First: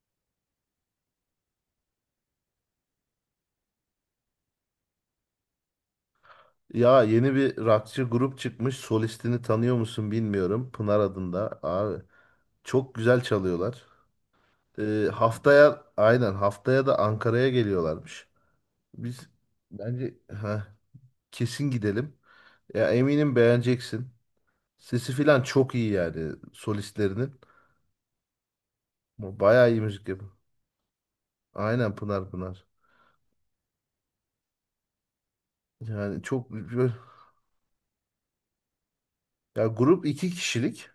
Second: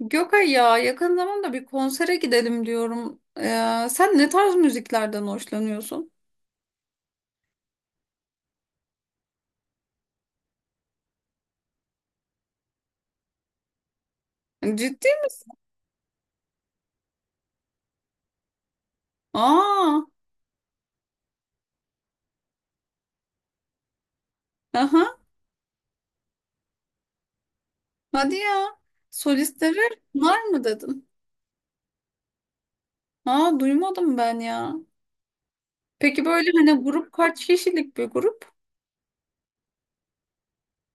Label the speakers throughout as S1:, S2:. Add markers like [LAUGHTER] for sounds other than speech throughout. S1: Gökay ya yakın zamanda bir konsere gidelim diyorum. Sen ne tarz müziklerden hoşlanıyorsun?
S2: Ya yeni bir rockçı grup çıkmış. Solistini tanıyor musun bilmiyorum. Pınar adında abi. Çok güzel çalıyorlar.
S1: Ciddi mi?
S2: Haftaya aynen, haftaya da Ankara'ya geliyorlarmış. Biz
S1: Aa,
S2: bence kesin gidelim. Ya eminim beğeneceksin. Sesi
S1: aha,
S2: filan çok iyi yani solistlerinin.
S1: hadi ya.
S2: Bayağı
S1: Solistleri
S2: iyi müzik yapıyor.
S1: var mı dedin?
S2: Aynen, Pınar Pınar.
S1: Aa, duymadım ben ya.
S2: Yani
S1: Peki böyle hani grup kaç kişilik bir grup?
S2: ya grup iki kişilik.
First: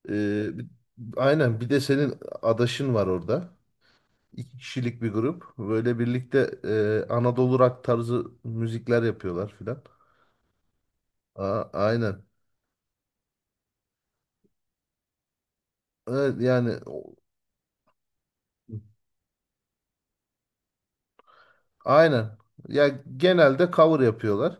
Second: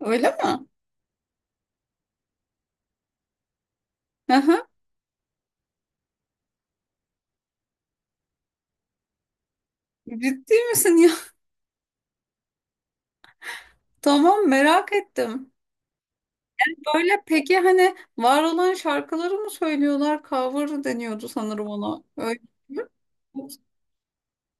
S1: Öyle
S2: Ee,
S1: mi?
S2: bir- aynen, bir de senin adaşın var orada. İki
S1: Aha,
S2: kişilik bir grup. Böyle birlikte Anadolu rock tarzı müzikler yapıyorlar filan.
S1: ciddi misin ya?
S2: Aynen.
S1: [LAUGHS] Tamam, merak ettim.
S2: Evet, yani
S1: Böyle peki hani var olan şarkıları mı söylüyorlar? Cover deniyordu sanırım ona.
S2: aynen.
S1: Öyle mi?
S2: Ya genelde cover yapıyorlar.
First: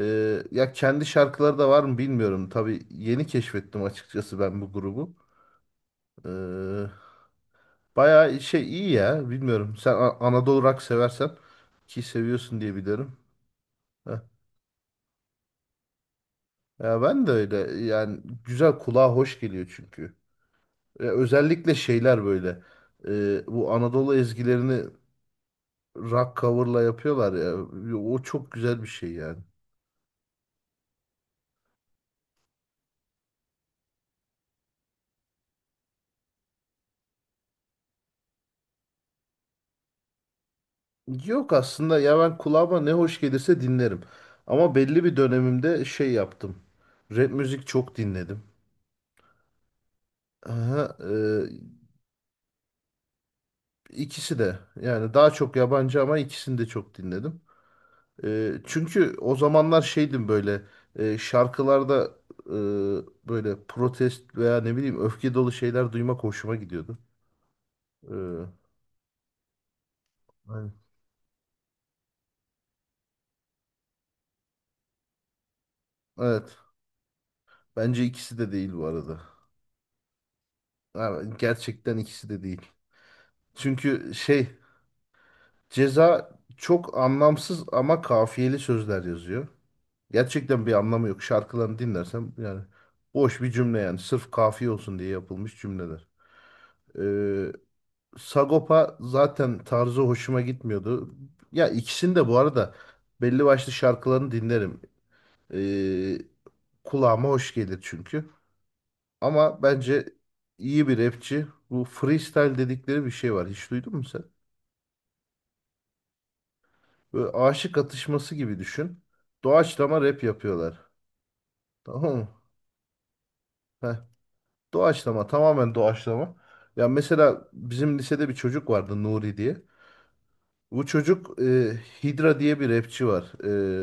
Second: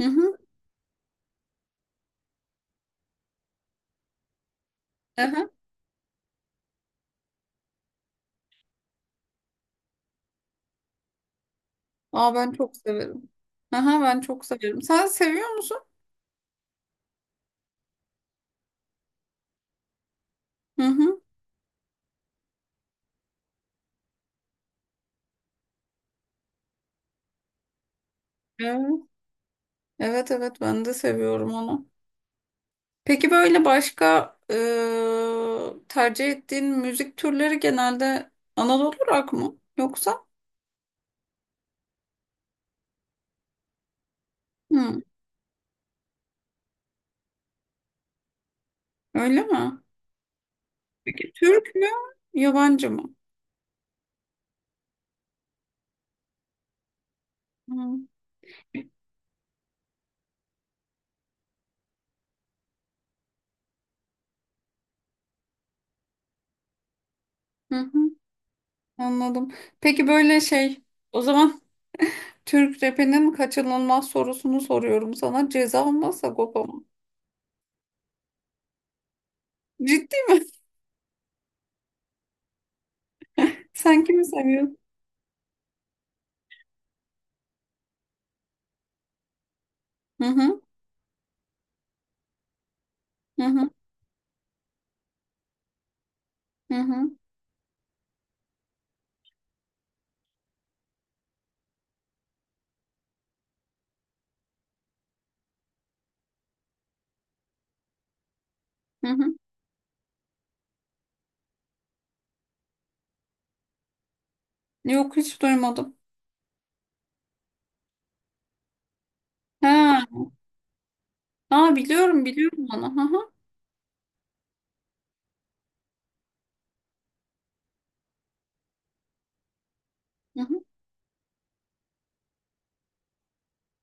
S1: Hı hı.
S2: Ya kendi şarkıları da var mı bilmiyorum. Tabii yeni keşfettim açıkçası ben bu grubu.
S1: Aha.
S2: Ee, Bayağı şey iyi ya. Bilmiyorum. Sen Anadolu rock seversen ki
S1: Aa ben
S2: seviyorsun diye
S1: çok
S2: biliyorum.
S1: severim. Aha
S2: Heh.
S1: ben çok severim. Sen seviyor musun?
S2: Ya ben de öyle. Yani güzel, kulağa hoş geliyor çünkü.
S1: Hı hı.
S2: Özellikle şeyler böyle, bu Anadolu ezgilerini rock cover'la yapıyorlar ya. O çok güzel bir
S1: Evet.
S2: şey yani.
S1: Evet evet ben de seviyorum onu. Peki böyle başka tercih ettiğin müzik türleri genelde Anadolu rock mı? Yoksa?
S2: Yok aslında, ya ben kulağıma ne hoş gelirse dinlerim. Ama
S1: Hı.
S2: belli bir dönemimde şey yaptım. Rap müzik çok dinledim.
S1: Öyle mi?
S2: Aha,
S1: Peki Türk mü? Yabancı mı?
S2: ikisi de yani, daha çok yabancı ama ikisini de çok dinledim.
S1: Hı.
S2: Çünkü o zamanlar şeydim böyle, şarkılarda e, böyle protest veya ne bileyim öfke dolu şeyler duymak hoşuma gidiyordu.
S1: Hı hı.
S2: Ee,
S1: Anladım. Peki böyle
S2: aynen.
S1: şey, o zaman Türk rapinin kaçınılmaz sorusunu soruyorum sana. Ceza mı,
S2: Evet.
S1: Sagopa mı?
S2: Bence ikisi de değil bu arada.
S1: Ciddi mi?
S2: Yani gerçekten ikisi de değil.
S1: [LAUGHS] Sen
S2: Çünkü
S1: kimi
S2: şey,
S1: seviyorsun?
S2: Ceza çok anlamsız ama kafiyeli sözler yazıyor.
S1: Hı hı.
S2: Gerçekten bir anlamı yok. Şarkılarını dinlersem yani, boş
S1: Hı
S2: bir
S1: hı,
S2: cümle yani. Sırf kafiye olsun diye yapılmış cümleler.
S1: hı hı,
S2: Ee, Sagopa zaten tarzı hoşuma gitmiyordu. Ya ikisini de bu arada belli başlı şarkılarını dinlerim. Ee, Kulağıma hoş gelir çünkü.
S1: hı hı.
S2: Ama bence iyi bir rapçi. Bu freestyle dedikleri bir şey var. Hiç duydun mu sen?
S1: Yok, hiç duymadım.
S2: Böyle aşık atışması gibi düşün. Doğaçlama
S1: Ha,
S2: rap yapıyorlar.
S1: ha
S2: [LAUGHS] Tamam
S1: biliyorum
S2: mı?
S1: biliyorum onu. Hı hı,
S2: Heh. Doğaçlama, tamamen doğaçlama. Ya mesela bizim lisede bir çocuk vardı, Nuri diye.
S1: hı hı.
S2: Bu çocuk Hydra diye bir rapçi var,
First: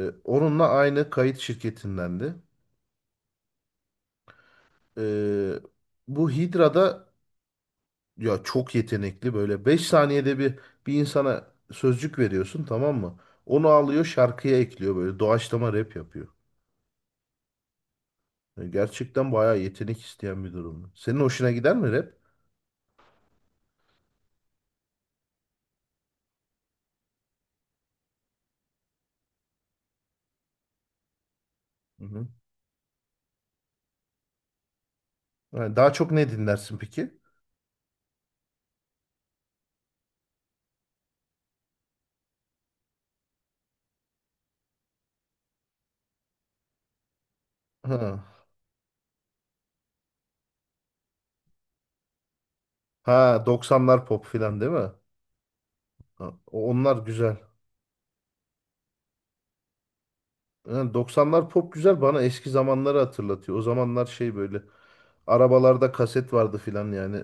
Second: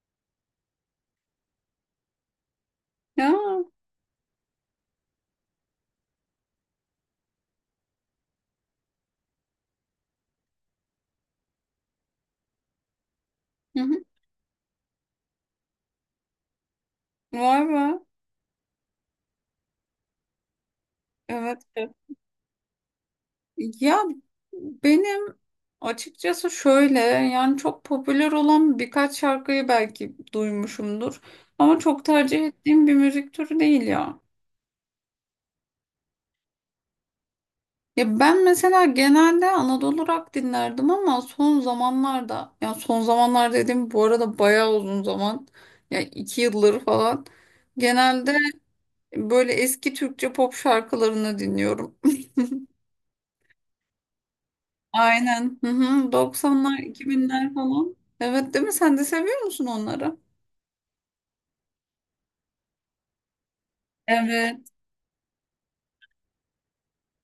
S2: Onunla aynı kayıt şirketindendi.
S1: Ya,
S2: E, Bu Hydra'da, ya çok yetenekli, böyle 5 saniyede bir insana sözcük veriyorsun, tamam mı? Onu
S1: hı hı.
S2: alıyor, şarkıya ekliyor, böyle doğaçlama rap yapıyor.
S1: Vay be.
S2: Yani gerçekten bayağı yetenek isteyen bir durum. Senin hoşuna
S1: Evet.
S2: gider mi
S1: Evet.
S2: rap?
S1: Ya benim açıkçası şöyle, yani çok popüler olan birkaç şarkıyı belki duymuşumdur. Ama
S2: Hı
S1: çok
S2: hı.
S1: tercih ettiğim bir müzik türü değil ya.
S2: Yani daha çok ne dinlersin peki?
S1: Ya ben mesela genelde Anadolu rock dinlerdim ama son zamanlarda, ya son zamanlar dediğim bu arada bayağı uzun zaman, ya iki yılları falan,
S2: Ha,
S1: genelde böyle eski Türkçe pop şarkılarını dinliyorum.
S2: ha, 90'lar pop filan değil mi?
S1: [LAUGHS] Aynen. Hı hı.
S2: Ha,
S1: 90'lar,
S2: onlar güzel.
S1: 2000'ler falan. Evet, değil mi? Sen de seviyor musun onları?
S2: Ha, 90'lar pop güzel, bana eski zamanları hatırlatıyor. O zamanlar şey böyle,
S1: Evet.
S2: arabalarda kaset vardı filan yani.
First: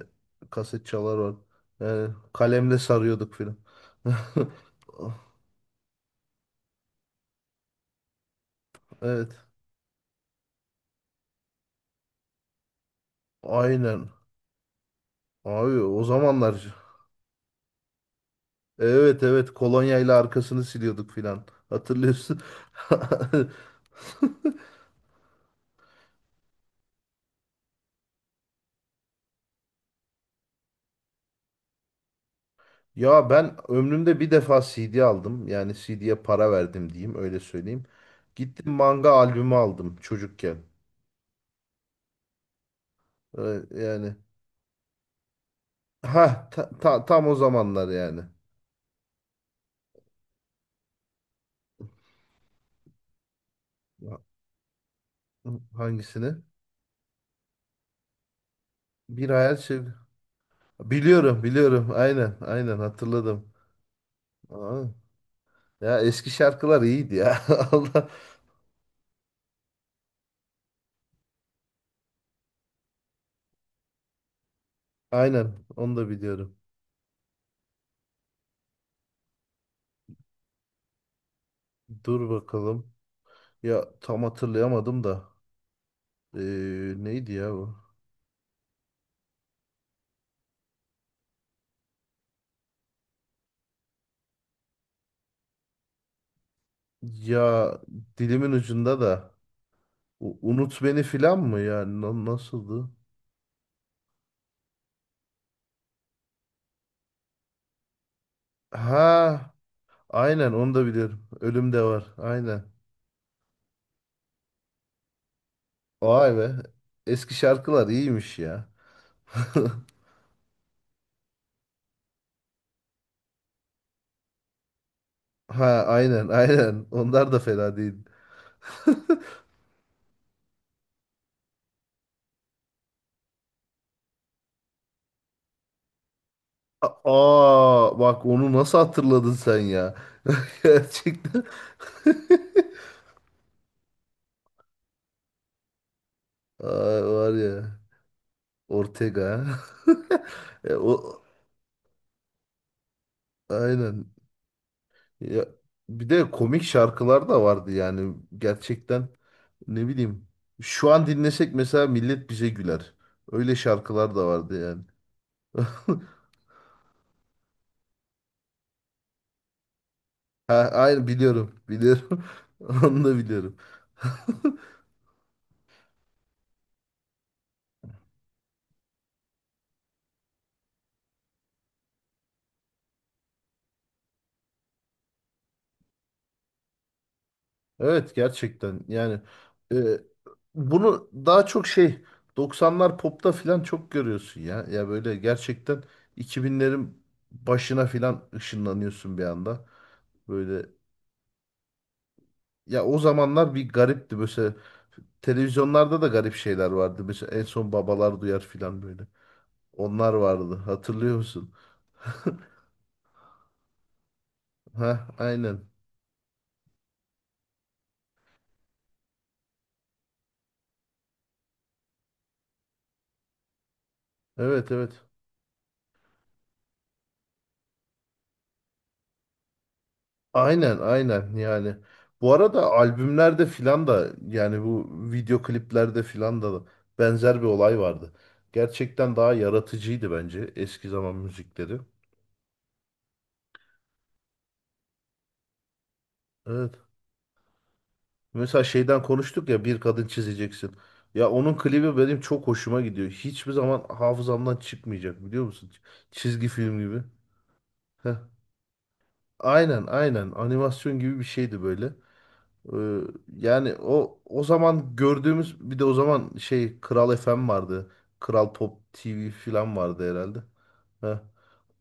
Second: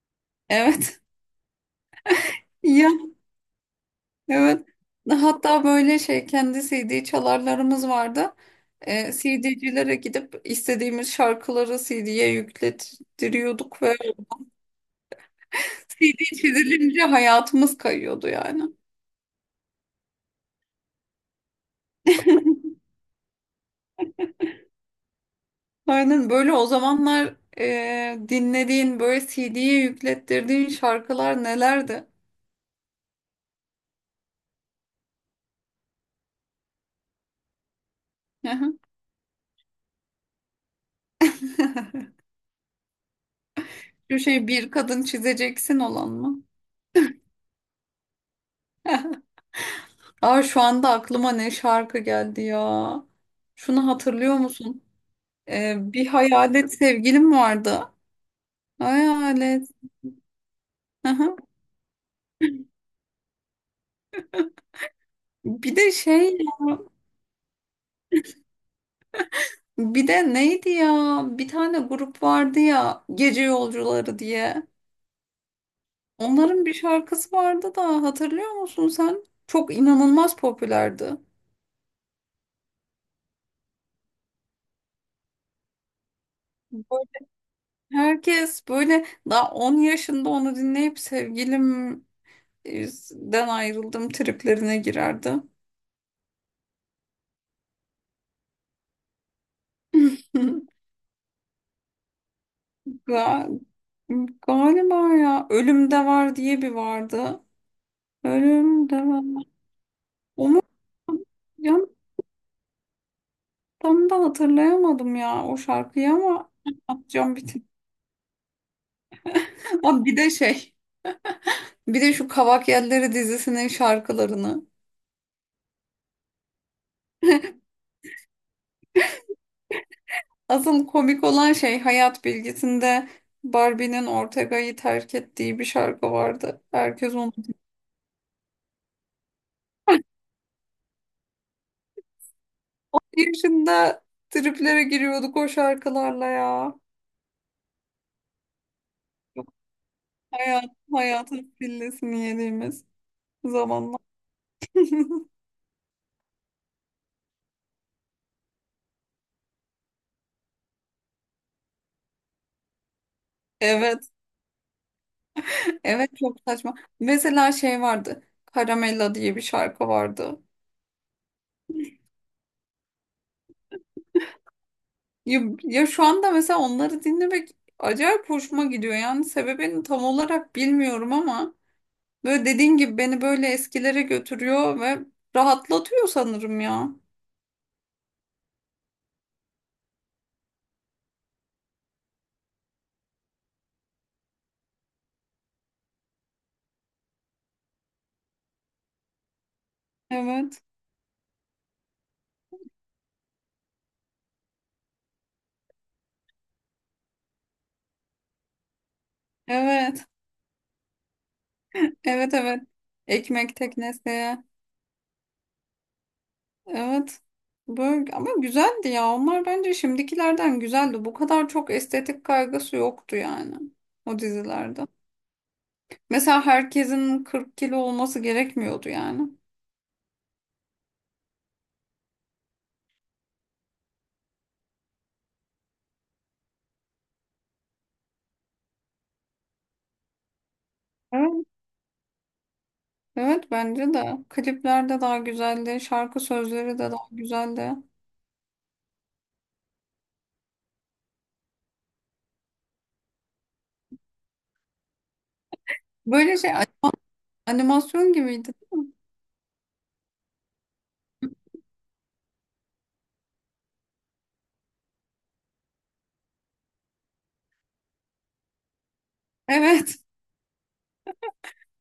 S2: Kaset
S1: Evet.
S2: çalar var. Yani
S1: [LAUGHS]
S2: kalemle
S1: Ya,
S2: sarıyorduk filan. [LAUGHS]
S1: evet. Hatta böyle şey, kendi CD çalarlarımız vardı.
S2: Evet.
S1: CD'cilere gidip istediğimiz şarkıları CD'ye yüklettiriyorduk ve
S2: Aynen. Abi, o
S1: CD
S2: zamanlar,
S1: çizilince hayatımız kayıyordu yani.
S2: evet, evet, kolonyayla arkasını siliyorduk filan. Hatırlıyorsun. [LAUGHS]
S1: Aynen böyle, o zamanlar dinlediğin, böyle CD'ye yüklettirdiğin şarkılar nelerdi?
S2: Ya ben ömrümde bir defa CD aldım. Yani CD'ye para verdim diyeyim, öyle söyleyeyim. Gittim,
S1: Aha.
S2: manga albümü aldım çocukken.
S1: [LAUGHS]
S2: Yani
S1: Şu şey, bir kadın çizeceksin olan mı?
S2: ha tam o zamanlar yani.
S1: Aa, şu anda aklıma ne şarkı geldi ya. Şunu
S2: Ha-
S1: hatırlıyor musun? Bir
S2: Hangisini?
S1: hayalet sevgilim vardı.
S2: Bir hayal
S1: Hayalet.
S2: şey.
S1: Aha.
S2: Biliyorum, biliyorum. Aynen, aynen hatırladım. Aa,
S1: Bir de
S2: ya eski
S1: şey,
S2: şarkılar iyiydi ya. [LAUGHS] Allah.
S1: bir de neydi ya? Bir tane grup vardı ya, Gece Yolcuları diye.
S2: Aynen, onu da biliyorum.
S1: Onların bir şarkısı vardı da, hatırlıyor musun sen? Çok inanılmaz popülerdi.
S2: Dur bakalım. Ya tam hatırlayamadım da.
S1: Böyle
S2: Neydi ya bu?
S1: herkes böyle daha 10 yaşında onu dinleyip sevgilimden ayrıldım triplerine girerdi.
S2: Ya dilimin ucunda da. Unut
S1: [LAUGHS]
S2: beni filan mı ya? Nasıldı?
S1: Ga- Galiba ya Ölümde Var diye bir vardı. Ölüm devam.
S2: Ha, aynen,
S1: Onu
S2: onu da biliyorum. Ölüm de var. Aynen.
S1: tam da hatırlayamadım ya o şarkıyı,
S2: Vay
S1: ama
S2: be. Eski
S1: atacağım bir tık.
S2: şarkılar iyiymiş ya. [LAUGHS]
S1: [LAUGHS] Aa, bir de şey, bir de şu Kavak Yelleri dizisinin şarkılarını.
S2: Ha, aynen, aynen. Onlar da fena değil. [LAUGHS]
S1: Asıl komik olan şey, Hayat Bilgisi'nde Barbie'nin Ortega'yı terk ettiği bir şarkı vardı. Herkes onu.
S2: Aa, bak, onu nasıl hatırladın sen ya? [LAUGHS] Gerçekten. [LAUGHS]
S1: Bir yaşında triplere giriyorduk o şarkılarla ya.
S2: Ay var ya, Ortega.
S1: Yok,
S2: [LAUGHS]
S1: Hayat,
S2: E, o
S1: hayatın pillesini yediğimiz zamanlar.
S2: Aynen.
S1: [LAUGHS]
S2: Ya, bir de komik şarkılar da vardı yani, gerçekten, ne bileyim. Şu an dinlesek mesela, millet bize güler. Öyle
S1: Evet.
S2: şarkılar da vardı yani.
S1: Evet, çok saçma. Mesela şey vardı. Caramella diye bir şarkı vardı.
S2: Ha, aynen, biliyorum, biliyorum. [LAUGHS] Onu da biliyorum.
S1: Ya, ya şu anda mesela onları dinlemek acayip hoşuma gidiyor. Yani sebebini tam olarak bilmiyorum ama böyle dediğin gibi beni böyle eskilere götürüyor ve rahatlatıyor sanırım ya.
S2: Evet, gerçekten yani, e, bunu daha çok şey, doksanlar popta filan çok görüyorsun ya. Ya böyle gerçekten, 2000'lerin başına filan ışınlanıyorsun bir anda.
S1: Evet.
S2: Böyle, ya o zamanlar bir garipti mesela, televizyonlarda da garip şeyler vardı. Mesela en son Babalar Duyar filan böyle.
S1: Evet.
S2: Onlar vardı, hatırlıyor musun?
S1: Evet evet. Ekmek teknesi.
S2: Ha, aynen.
S1: Evet. Böyle, ama güzeldi ya. Onlar bence şimdikilerden güzeldi. Bu kadar çok estetik kaygısı yoktu yani o
S2: Evet,
S1: dizilerde.
S2: evet.
S1: Mesela herkesin 40 kilo olması gerekmiyordu yani.
S2: Aynen, aynen yani. Bu arada albümlerde filan da yani, bu video kliplerde filan da benzer bir olay vardı. Gerçekten daha yaratıcıydı bence eski zaman
S1: Evet.
S2: müzikleri.
S1: Evet, bence de. Klipler de daha güzeldi. Şarkı
S2: Evet.
S1: sözleri de daha güzeldi.
S2: Mesela şeyden konuştuk ya, bir kadın çizeceksin. Ya onun klibi benim çok hoşuma gidiyor. Hiçbir zaman hafızamdan çıkmayacak, biliyor musun?
S1: Böyle
S2: Çizgi
S1: şey,
S2: film gibi.
S1: animasyon
S2: Heh.
S1: gibiydi değil mi?
S2: Aynen, aynen animasyon gibi bir şeydi böyle. Ee, Yani o zaman gördüğümüz, bir de o zaman şey, Kral FM vardı. Kral Pop TV falan
S1: Evet.
S2: vardı herhalde. Heh.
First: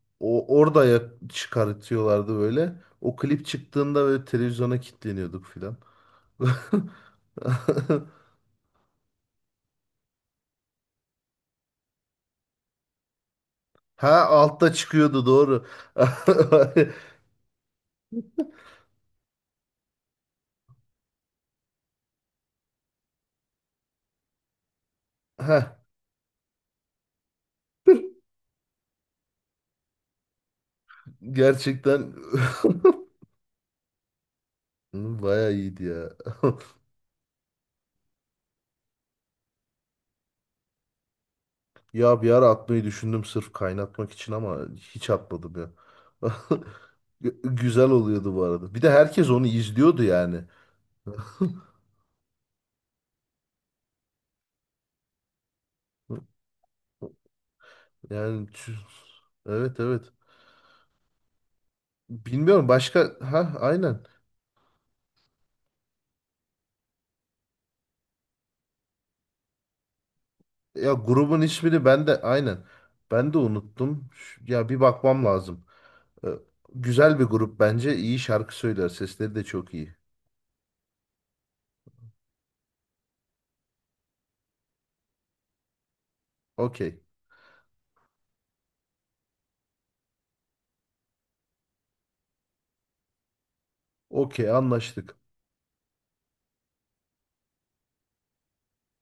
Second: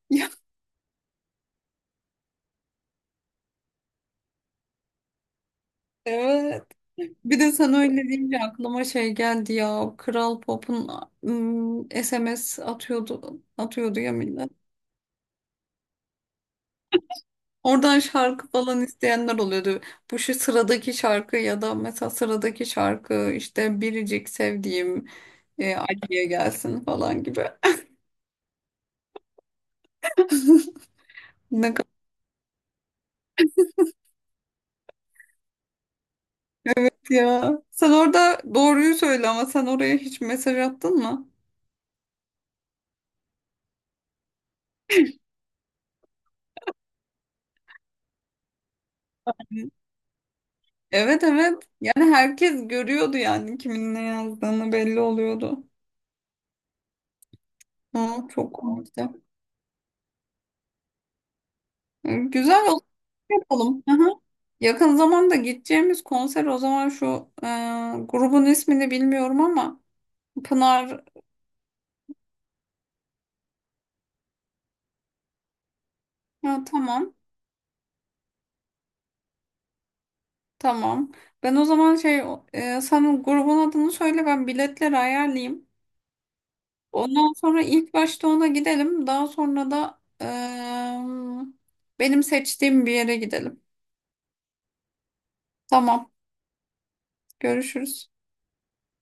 S1: [LAUGHS] Ya,
S2: O orada ya çıkartıyorlardı böyle. O klip çıktığında böyle televizyona kilitleniyorduk filan.
S1: evet.
S2: [LAUGHS]
S1: Bir de sana öyle deyince aklıma şey geldi ya. Kral Pop'un, SMS atıyordu. Atıyordu ya
S2: Ha,
S1: millet.
S2: altta çıkıyordu, doğru. [LAUGHS]
S1: Oradan şarkı falan isteyenler oluyordu. Bu şu sıradaki şarkı, ya da mesela sıradaki şarkı işte biricik sevdiğim
S2: Ha,
S1: Ali'ye gelsin falan gibi. [LAUGHS] Ne kadar
S2: gerçekten [LAUGHS] baya iyiydi ya. [LAUGHS]
S1: ya. Sen orada doğruyu söyle, ama sen oraya hiç mesaj attın mı?
S2: Ya, bir ara atmayı düşündüm sırf kaynatmak için ama hiç atmadım ya. [LAUGHS] Güzel oluyordu bu arada. Bir de herkes onu izliyordu yani.
S1: Evet evet. Yani herkes görüyordu, yani kimin ne yazdığını belli oluyordu. Hı,
S2: Yani
S1: çok komikti.
S2: evet, evet.
S1: Hı,
S2: Bilmiyorum
S1: güzel oldu.
S2: başka,
S1: Yapalım. Hı
S2: aynen.
S1: hı. Yakın zamanda gideceğimiz konser o zaman şu e, grubun ismini bilmiyorum ama,
S2: Ya
S1: Pınar.
S2: grubun ismini ben de aynen. Ben de unuttum. Ya bir bakmam lazım. Ee,
S1: Ha, tamam.
S2: Güzel bir grup bence. İyi şarkı söyler. Sesleri de çok iyi.
S1: Tamam. Ben o zaman şey, sen grubun adını söyle, ben biletleri ayarlayayım.
S2: Okey.
S1: Ondan sonra ilk başta ona gidelim. Daha sonra da benim seçtiğim bir yere gidelim.
S2: Okey, anlaştık.
S1: Tamam. Görüşürüz.